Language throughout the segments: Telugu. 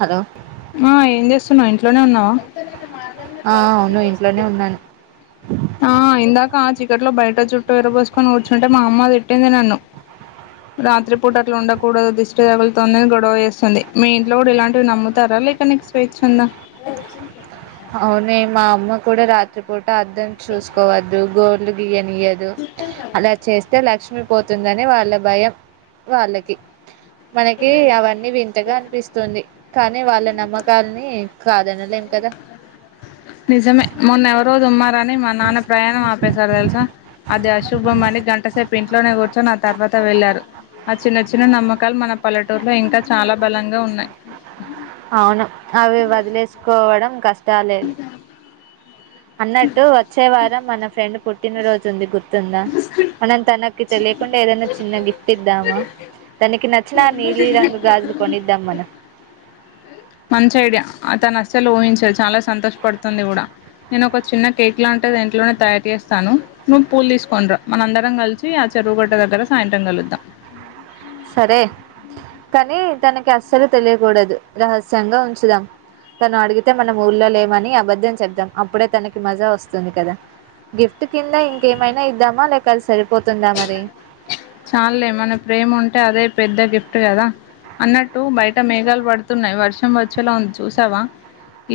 హలో ఆ ఏం చేస్తున్నావు ఇంట్లోనే ఉన్నావు ఆ అవును ఇంట్లోనే ఉన్నాను ఆ ఇందాక ఇ ఆ చికెట్ లో బయట చుట్టటుూ విరబోసుకొని కూర్చుంటే మా అమ్మ తిట్టింది నన్ను రాత్రి పూట అట్లా ఉండకూడదు దిష్టి తగులుతుందిని గొడవ వేస్తుంది మీ ఇంట్లో కూడా ఇంటివి నమ్ము తరాల కనీకు స్వైచ్చ్చంద అవును మా అమ్మ కూడా రాత్రిపోట్ అర్ధం చూసుకోవద్దు గోళ్లు గయనియదు అలా చేస్తే లక్ష్మీ పోతుందని వాళ్ళ భయం వాళ్ళకి మనకి అవన్నీ వింతగా అనిపిస్తుంది కానీ వాళ్ళ నమ్మకాలని కాదనలేం కదా నిజమే మన రోజు ఉమ్మారని మా నాన్న ప్రయాణం ఆపేశారు తెలుసా అది అశుభంమని గంటసేపు ఇంట్లోనే కూర్చొని ఆ తర్వాత వెళ్లారు ఆ చిన్న చిన్న నమ్మకాలు మన పల్లెటూరులో ఇంకా చాలా బలంగా ఉన్నాయ్ అవును తాలేదులే అన్నట్టు వచ్చే వారం మనం ఫ్రెండ్ పుట్టినరోజుంది గుర్ తుందా మనం తనకి తెలియకుండా ఏదైనా చిన్న గిఫ్ట్ ఇద్దామా, తనకి నచ్చిన నీలి రంగు గాజులు కొనిద్దాం మనం. మంచి ఐడియా ఆ తను అస్సలు ఊహించదు చాలా సంతోషపడుతుంది కూడా నేను ఒక చిన్న కేక్ లాంటిది ఇంట్లోనే తయారు చేస్తాను, నువ్వు పూలు తీసుకోని రా మన అందరం కలిసి ఆ చెరువుగట్ట దగ్గర సాయంత్రం కలుద్దాం. సరే కానీ తనకి అస్సలు తెలియకూడదు రహస్యంగా ఉంచుదాం. తను అడిగితే మన ఊళ్లో లేమని అబద్ధం చెబ్దాం అప్పుడే తనకి మజా వస్తుంది కదా, గిఫ్ట్ కింద ఇంకేమైనా ఇద్దామా లేక అది సరి చాల్లే మన ప్రేమ ఉంటే అదే పెద్ద గిఫ్ట్ కదా అన్నట్టు బయట మేఘాలు పడుతున్నాయి వర్షం వచ్చేలా ఉంది చూసావా.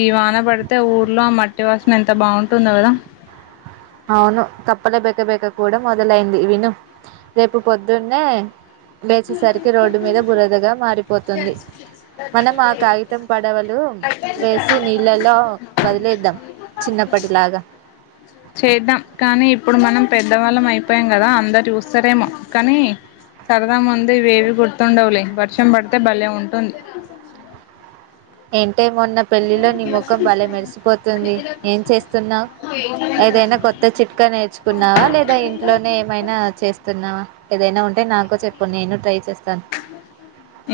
ఈ వాన పడితే ఆ ఊర్లో మట్టి వాస న ఎంత బాగుంటుందో కదా అవును కప్పలే బెక బెక కూడా మొదలైంది విను రేపు పొద్దున్నే. లేసేసరికి రోడ్డు మీద బురదగా మారిపోతుంది. మనం ఆ కాగితం పడవలు వేసి నీళ్ళలో వదిలేద్దాం, చిన్నప్పటిలాగా చేద్దాం కానీ ఇప్పుడు మనం పెద్దవాళ్ళం అయిపోయాం కదా, అందరు చూస్తరేమో కానీ సర దా ముందు ఇవేవి గుర్తుండవులే వర్షం పడితే భలే ఉంటుంది ఏం టే మొన్న పెళ్లిలో నీ ముఖం భలే మెరిసిపోతుంది. ఏం చేస్తున్నావ్ ఏదైనా కొత్త చిట్కా నేర్చుకున్నావా లేదా ఇంట్లోనే ఏమైనా చేస్తున్నావా ఏదైనా ఉం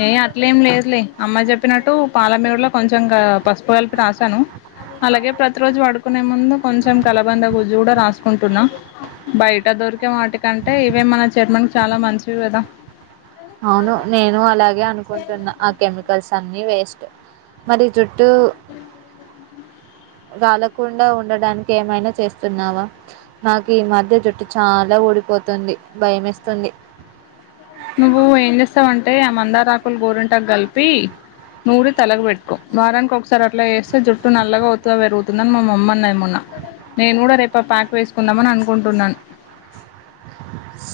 ఏ అట్లేం లేదులే అమ్మ చెప్ పినట్టు పాల మీగడ లో కొంచెంగా పసుపు కలిపి రాసాను అలాగే ప్రతి రోజు వడుకొ నే ముందు కొంచెం కలబంద గుజ్జు కూడా రాసుకుంటున్నా బయట దొరికే వాటికంటే ఇవే మన చర్మం చాలా మంచివి కదా అవును నేను అలాగే అనుకుంటున్న ఆ కెమికల్స్ అన్నీవే స్ట్ మరి జుట్టు రాలకుండా ఉండడానికి ఏమైనా చేస్తున్నావా నాకు ఈ మధ్య జుట్టు చాలా ఊడిపోతుంది. భయమేస్తుంది. నువ్వు ఏం చేస్తావంటే ఆ మందారాకులు గోరింట కలిపి నూరి తలకు పెట్టుకో వారానికి ఒకసారి అట్లా వేస్తే జుట్టు నల్లగా ఒత్తుగా పెరుగుతుందని మా మమ్మీ అన్నది మొన్న నేను కూడా రేపు ప్యాక్ వేసుకుందామని అనుకుంటున్నాను.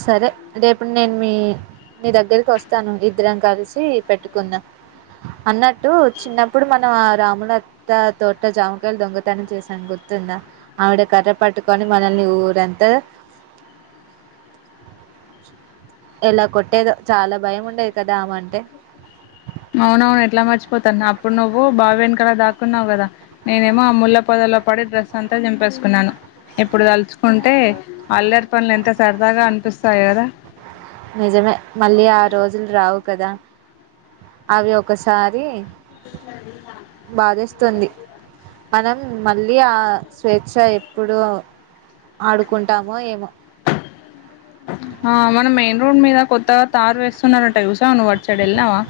సరే రేపు నేను మీ మీ దగ్గరికి వస్తాను ఇద్దరం కలిసి పెట్టుకుందా అన్నట్టు చిన్నప్పుడు మనం ఆ రాములత్త తోట జామకాయలు దొంగతనం చేశాను గుర్తుందా ఆవిడ కర్ర పట్టుకొని మనల్ని ఊరంతా ఎలా కొట్టేదో చాలా భయం ఉండేది కదా ఆమె అంటే అవునవును ఎట్లా మర్చిపోతాను అప్పుడు నువ్వు బావి వెనకల దాక్కున్నావు కదా నేనేమో ఆ ముళ్ల పొదల్లో పడి డ్రెస్ అంతా చింపేసుకున్నాను ఎప్పుడు తలుచుకుంటే అల్లర్ పనులు ఎంత సరదాగా అనిపిస్తాయి కదా నిజమే మళ్ళీ ఆ రోజులు రావు కదా అవి ఒకసారి బాధేస్తుంది [inaudible] మనం మళ్ళీ ఆ స్వేచ్ఛ ఎప్పుడు ఆడుకుంటామో ఏమో ఆ మనం మెయిన్ రోడ్ మీద కొత్తగా తారు వేస్తున్నారంట చూసావు నువ్వు వాటు సైడ్ వెళ్నావా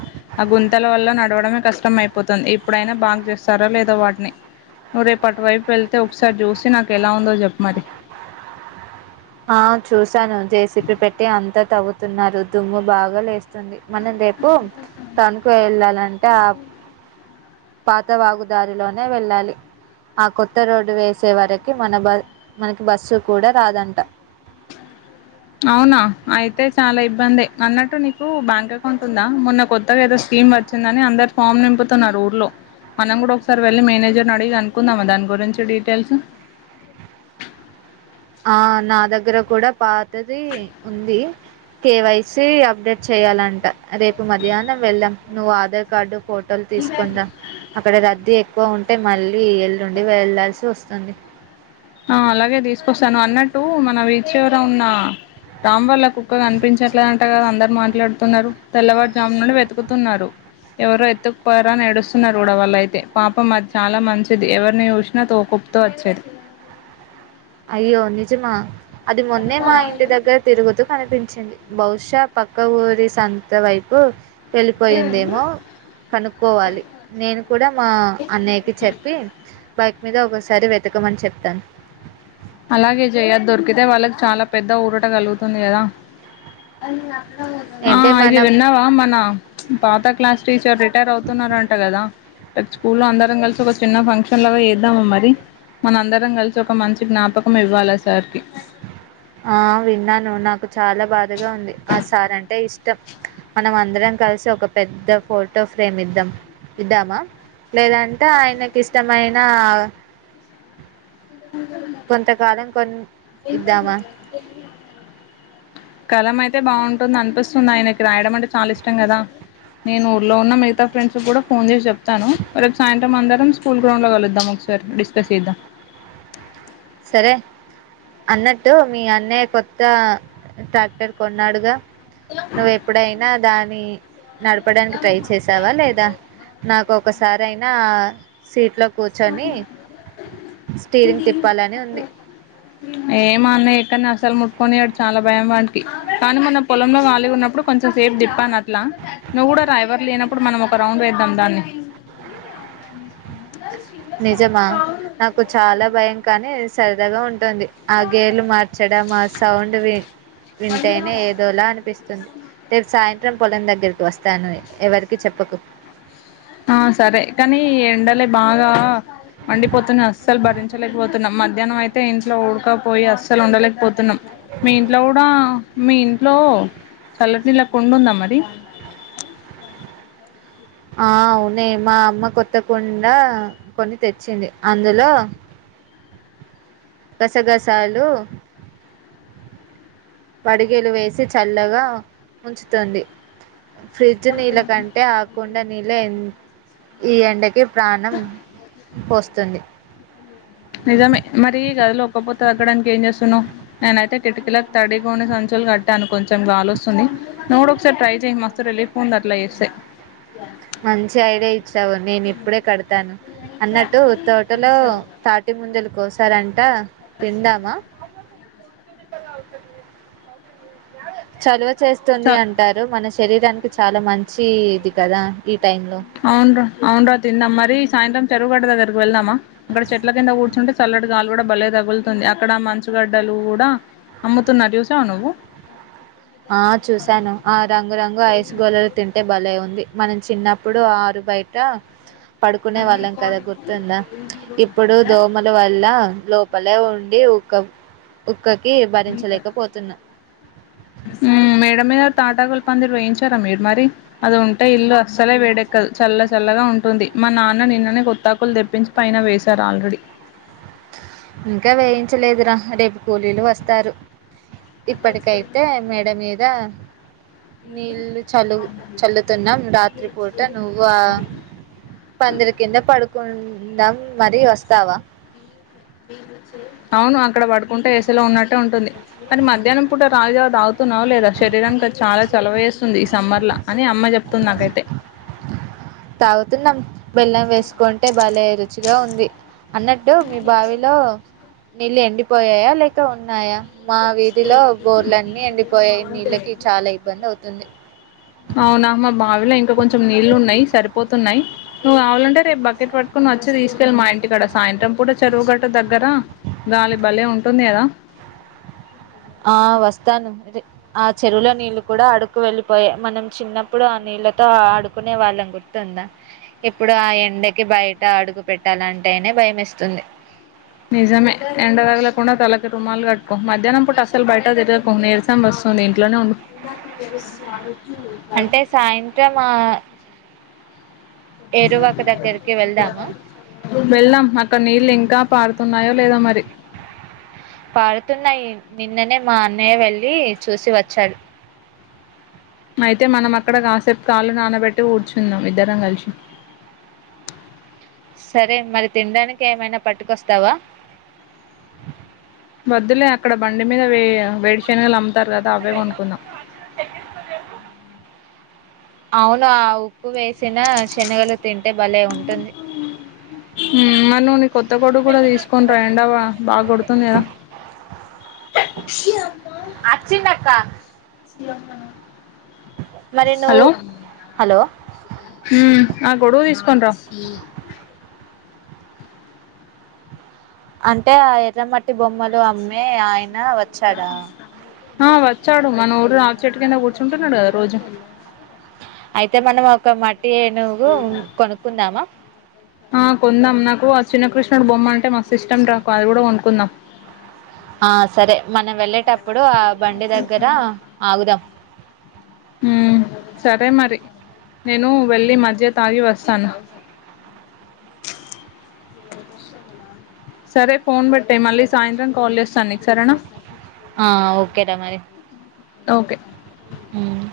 ఆ గుంతెల వల్ల నడవడమే కష్టం అయిపోతుంది ఇప్పుడైనా బాగ చేస్తారా లేదో వాటిని నువ్వు రేపు అటువైపు వెళ్తే ఒకసారి చూసి నాకు ఎలా ఉందో చెప్పు మరి ఆ చూస్ సను జెసిపీ పెట్టి అ తవ్వుతున్నారు దుమ్ము బాగా లేస్తుంది. మనం రేపు టౌన్కు వెళ్ళాలంటే ఆ పాత వాగుదారిలోనే వెళ్ళాలి ఆ కొత్త రోడ్డు వేసే వరకి మన బ మనకి బస్సు కూడా రాదంట అవునా అయితే చాలా ఇబ్బంది అన్నట్టు నీకు బ్యాంక్ అకౌంట్ ఉందా మొన్న కొత్తగా ఏదో స్కీమ్ వచ్చిందని అందరు ఫామ్ నింపుతున్నారు. ఊర్లో మనం కూడా ఒకసారి వెళ్ళి మేనేజర్ని అడిగి అనుకుందామా దాని గురించి డీటెయిల్స్ ఆ నా దగ్గర కూడా పాతది ఉంది. కేవైసీ అప్డేట్ చేయాలంట రేపు మధ్యాహ్నం వెళ్ నువు ఆధార్ కార్డు ఫోటోలు తీసుకుందాం అక్కడ రద్దీ ఎక్కువ ఉంటే మళ్ళీ ఎల్లుండి వెళ్లాల్సి వస్తుంది ఆ అలాగే తీసుకొస్తాను అన్నట్టు మన వీధి చివర ఉన్న రామ్ వాళ్ళ కుక్కగా కనిపించట్లేదంట కదా అందరు మాట్లాడుతున్నారు తెల్లవారుజాము నుండి వెతుకుతున్నారు ఎవరో ఎత్తుకుపోారా నడుస్తున్నారు కూడా వాళ్ళ అయితే పాప మాది చాలా మంచిది ఎవరిని చూసినా తోకపుతో వచ్చేది అయ్యో నిజమా అది మొన్నే మా ఇంటి దగ్గర తిరుగుతూ కనిపించ వచ్చింది బహుశా పక్క ఊరి సంత వైపు వెళ్ళిపోయిందేమో కనుక్కోవాలి నేను కూడా మా అన్నయ్యకి చెప్పి బైక్ మీద ఒకసారి వెతకమని చెప్తాను అతే వాళ్ళకి చాలా పెద్ద ఊరట కలుగుతుంది కదా ఆ ఏంటే మన ఇది వెన్నావా మనా పాత క్లాస్ టీచర్ రటర్ అవుతున్నారంట కదా స్కూల్ లో అందరం కలిసి ఒక చిన్న ఫంక్షన్ లాగా చేద్దాము మరి మన అందరం కలిసి ఒక మంచి జ్ఞాపకం ఇవ్వాలా సార్కి ఆ విన్నాను నాకు చాలా బాధగా ఉంది ఆ సార్ అంటే ఇష్టం మనం అందరం కలిసి ఒక పెద్ద ఫోటో ఫ్రేమ్ ఇద్దాం ఇద్దామా లేదంటే ఆయనకి ఇష్టమైన నా అ కొంతకాలం కొన్ని ఎంత కలం అయితే బాగుంటుందనిపిస్తుంది, ఆయనకి రాయడం అంటే చాలా ఇష్టం కదా నేను ఊర్లో వున్నా మిగతా ఫ్రెండ్స్కి కూడా ఫోన్ చేసి చెప్తాను. రేపు సాయంత్రం అందరం స్కూల్ గ్రౌండ్లో కలుద్దాం ఒకసారి డిస్కస్ చేద్దాం. సరే అన్నట్టు మీ అన్నయ్య కొత్త ట్రాక్టర్ కొన్నాడుగా. నువ్వ ఎప్పుడైనా దాని నడపడానికి ట్రై చేసావా లేదా నాకు ఒక స సరైనా సీట్ లో కూర్చని స్టీరింగ్ తిప్ యాంది యే మా అన్నయ్య ఎక్కనా అసలు ముట్కొనియాడు చాలా భయం వాన్నికి, కానీ మన పొలంలో గాలి ఉన్నప్పుడు కొంచెం సేఫ్ తిప్పను అట్లా. నువ్వు కూడా రా ఎవరు లేనప్పుడు మనం ఒక రౌండ్ వేద్దాం దాన్ని. ఎ నిజమా నాకు చాలా భయం కానీ స్ సరదాగా ఉంటంది ఆ గేర్లు మార్చడం ఆ సౌండ్ విన్ వింటేనే ఏదోలా అనిపిస్తుంది. రేపు సాయన్ త్రం పోలం దగ్గరికి వస్తాను ఎవరికి చెప్పకు ఆ సరే కానీ ఎండలే బాగా మండిపోతున్నా అస్సలు భరించలేకపోతున్నాం, మధ్యాహ్నం అయితే ఇంట్లో ఊడకపోయి అస్సలు ఉండలేకపోతున్నాం. మీ ఇంట్లో కూడా మీ ఇంట్లో చల్లటినీల్లా కుండుందా మరి. ఆ అవ్నే మా అమ్మ కొత్తగా కొనిందా కొని తెచ్చింది అందులో గసగసలు పడిగేలు వేసి చల్లగా ఉంచుతుంది. ఫ్రిడ్జ్ నీళ్ల కంటే ఆ కుం డా నీళ్లే ఎ ఈ ఎండకి ప్రాణం వొస్తుంది నిజమే మరీ గదిలో ఉక్కపొతా తగ్గడానికి ఏం చేస్తన్నావ్ నేనైతే కిటకిీల తడి కొని సంచులు కట్టాను కొంచెం గాలోస్తుంది నువుకూడా ఒక సారి ట్రై చేయ్మా మస్తు రిలీఫ్ ఉంది అట్లా చేేస్తే మంచి ఐడేయ్ వచ్చావు నేను ఇప్పుడే కడతాను అన్నట్టు తోటలో తాటి ముంజలు కోసారంట తిందామా. కొంతేదిబ్బగా అవుతుంది చదవత్ చేస్తుంది చ అంటారు మనస్ శరీరానికి చాలా మంచి ఇది కదా ఈ టైంలో అవ్నడ్రా అవ్నడ్రా తిన్యాం మరి సాయంత్రం చెరువుగడ్డ దగ్గరకు వెళ్దామా, అక్కడ చెట్ల కింద కూర్చుంటే చల్లటిగాలి కూడా భలే తగులుతుంది. అక్కడ మంచుగడ్డలు కూడా అమ్ముతున్నార్ చూసావ నువ్వు. ఆ చూశాను ఆ రంగు రంగు ఐస్ గోలీలు తింటే బలే ఉంది. మనం చిన్నప్పుడు ఆరు బయటా పడుకునే వాళ్ళం కదా గుర్తుందా ఇప్పుడు దోమల వల్ల లోపలే ఉండి ఉకం ఉక్ వుక్కకి భరించలేకపోతున్నా మేడ మీద తాటాకులు పందిరు వేయించారా మీరు మరి అది ఉంటే ఇల్లు అస్సలే వేడెక్కదు చల్ల చల్లగా ఉంటుంది మా నాన్న నిన్ననే కొత్తాకులు తెప్పించి పైన వేశారు ఆల్రెడీ ఇంకా వేయించలేదురా రేపు కూలీలు వస్తారు ఇప్పటికైతే మేడ మీదా నీళ్ చలు చల్లుతున్నాం రాత్రి పూట నువ్వు ఆ పందిర కింద పడుకు కొ నం మరి వస్తావా అవును ఇక్కడ పడుకుంటే ఏసీలో ఉన్నట్టే ఉంటుంది కానీ మధ్యాహ్నం పూట రాగిజావా తాగుతున్నావ లేదా శరీరానికి చాలా చలవ వేస్తుంది ఈ సమ్మర్ లో అని అమ్మ చెప్ తందకతే తాగుతున్నాం బెల్లం వేసుకుంటే బాలేరుచు గా ఉంది అన్నట్టు మీ బావిలో నీళ్ళు ఎండిపోయాయా లేక ఉన్నాయా మా వీధిలో బోర్లన్ని ఎండిపోయాయి నీళ్ళకి చాలా ఇబ్బంది అవుతుంది అవునా మా బావిలో ఇంకా కొంచెం నీళ్ళలు ఉన్నాయి సరిపోతున్నాయి నువ్వు కావాలంటే రేపు బకెట్ పట్టుకుని వచ్చి తీసుకెళ్ళి మా ఇంటికాడ సాయంత్రం పూట చెరువు గట్ట దగ్గర గాలి భలే ఉంటుంది కదా ఆ వస్తాను ఆ చెరువుల నీళ్ళు కూడా అడుకు వెళ్ళిపోయా మనం చిన్నప్పుడు ఆ నీళ్ళతో ఆడుకునే వాళ్ళం గుర్తుందా ఇప్పుడు ఆ ఎండకి బయట అడుగు పెట్టాలంటేనే భయం వేస్తుంది నిజమె ఎండ తగలకుండ తలకి రుమాలు కట్టుకో మధ్యాహ్నం పూట అస్సల్ బయట తిరగకో నీరసాం వస్తుంది ఇంట్లోనే ఉండు అంటె సాయంత్రం ఆ ఏరువాక దగ్గరికి వెళ్దామా వెళ్దాం అక్కడ్ నీళ్ళు ఇంకా పారు ఉన్నాయో పారుతున్నాయి నిన్ననే మా అన్నయ్య వెళ్లీ చూసి వచ్చాడు అయితె మనం అక్కడ కాసేప్ కాళ్ళు నానబెట్టి కూర్చుందం ఇద్దరం కల్సి సరే మరి తిన్డానికి ఏమైనా పట్టుకొస్తావ వద్దులే అక్కడ బండి మీద వే వేడిశనగలు అమ్ము తారు కదా అవె కొనుకుందాం అవును ఆ ఉప్పు వేసిన శనగలు తింటె భలే ఉంటుంది తినాలె కొత్త గొడుగ్ కూడ తీస్కొని ఎండా వ్వ బాగ్గొడుతు తున్యా అచ్చి నక్క మరి [inaudible] నువ్వు హలో హలో ఊ ఆ గొడుగ్ తీస్కొండ్ర అంటే ఆ ఎర్రమట్టి బొమ్మలు అమ్మే ఆయన్ నా వచ్చాడా ఆ వచ్చాడు మన ఊరు ఆప్ చెట్టు కింద కూర్చుంటన్నడు గదా రోజు అయితే మనం ఒక మట్ ఏనుగు కొనుక్కుందామా ఆ కొందాం నాకు ఆ చిన్న కృష్ణుడు బొమ్మ అంటే మస్త్ ఇష్టం రా కో అది కూడ కొనుక్కుందాం. ఆ సరే మనం వెళ్ళేటప్పుడు ఆ బండి దగ్గరా ఆగుదాం ఉమ్ సరే మరి నేనూ వెళ్ళి మజ్జిగ తాగి వస్తాను. సరే ఫోన్ పెట్టేయ్ మళ్ళీ సాయంత్రం కాల్ చేస్తా నీక్ సరేన ఆ ఓకెర మరి ఓకె ఉమ్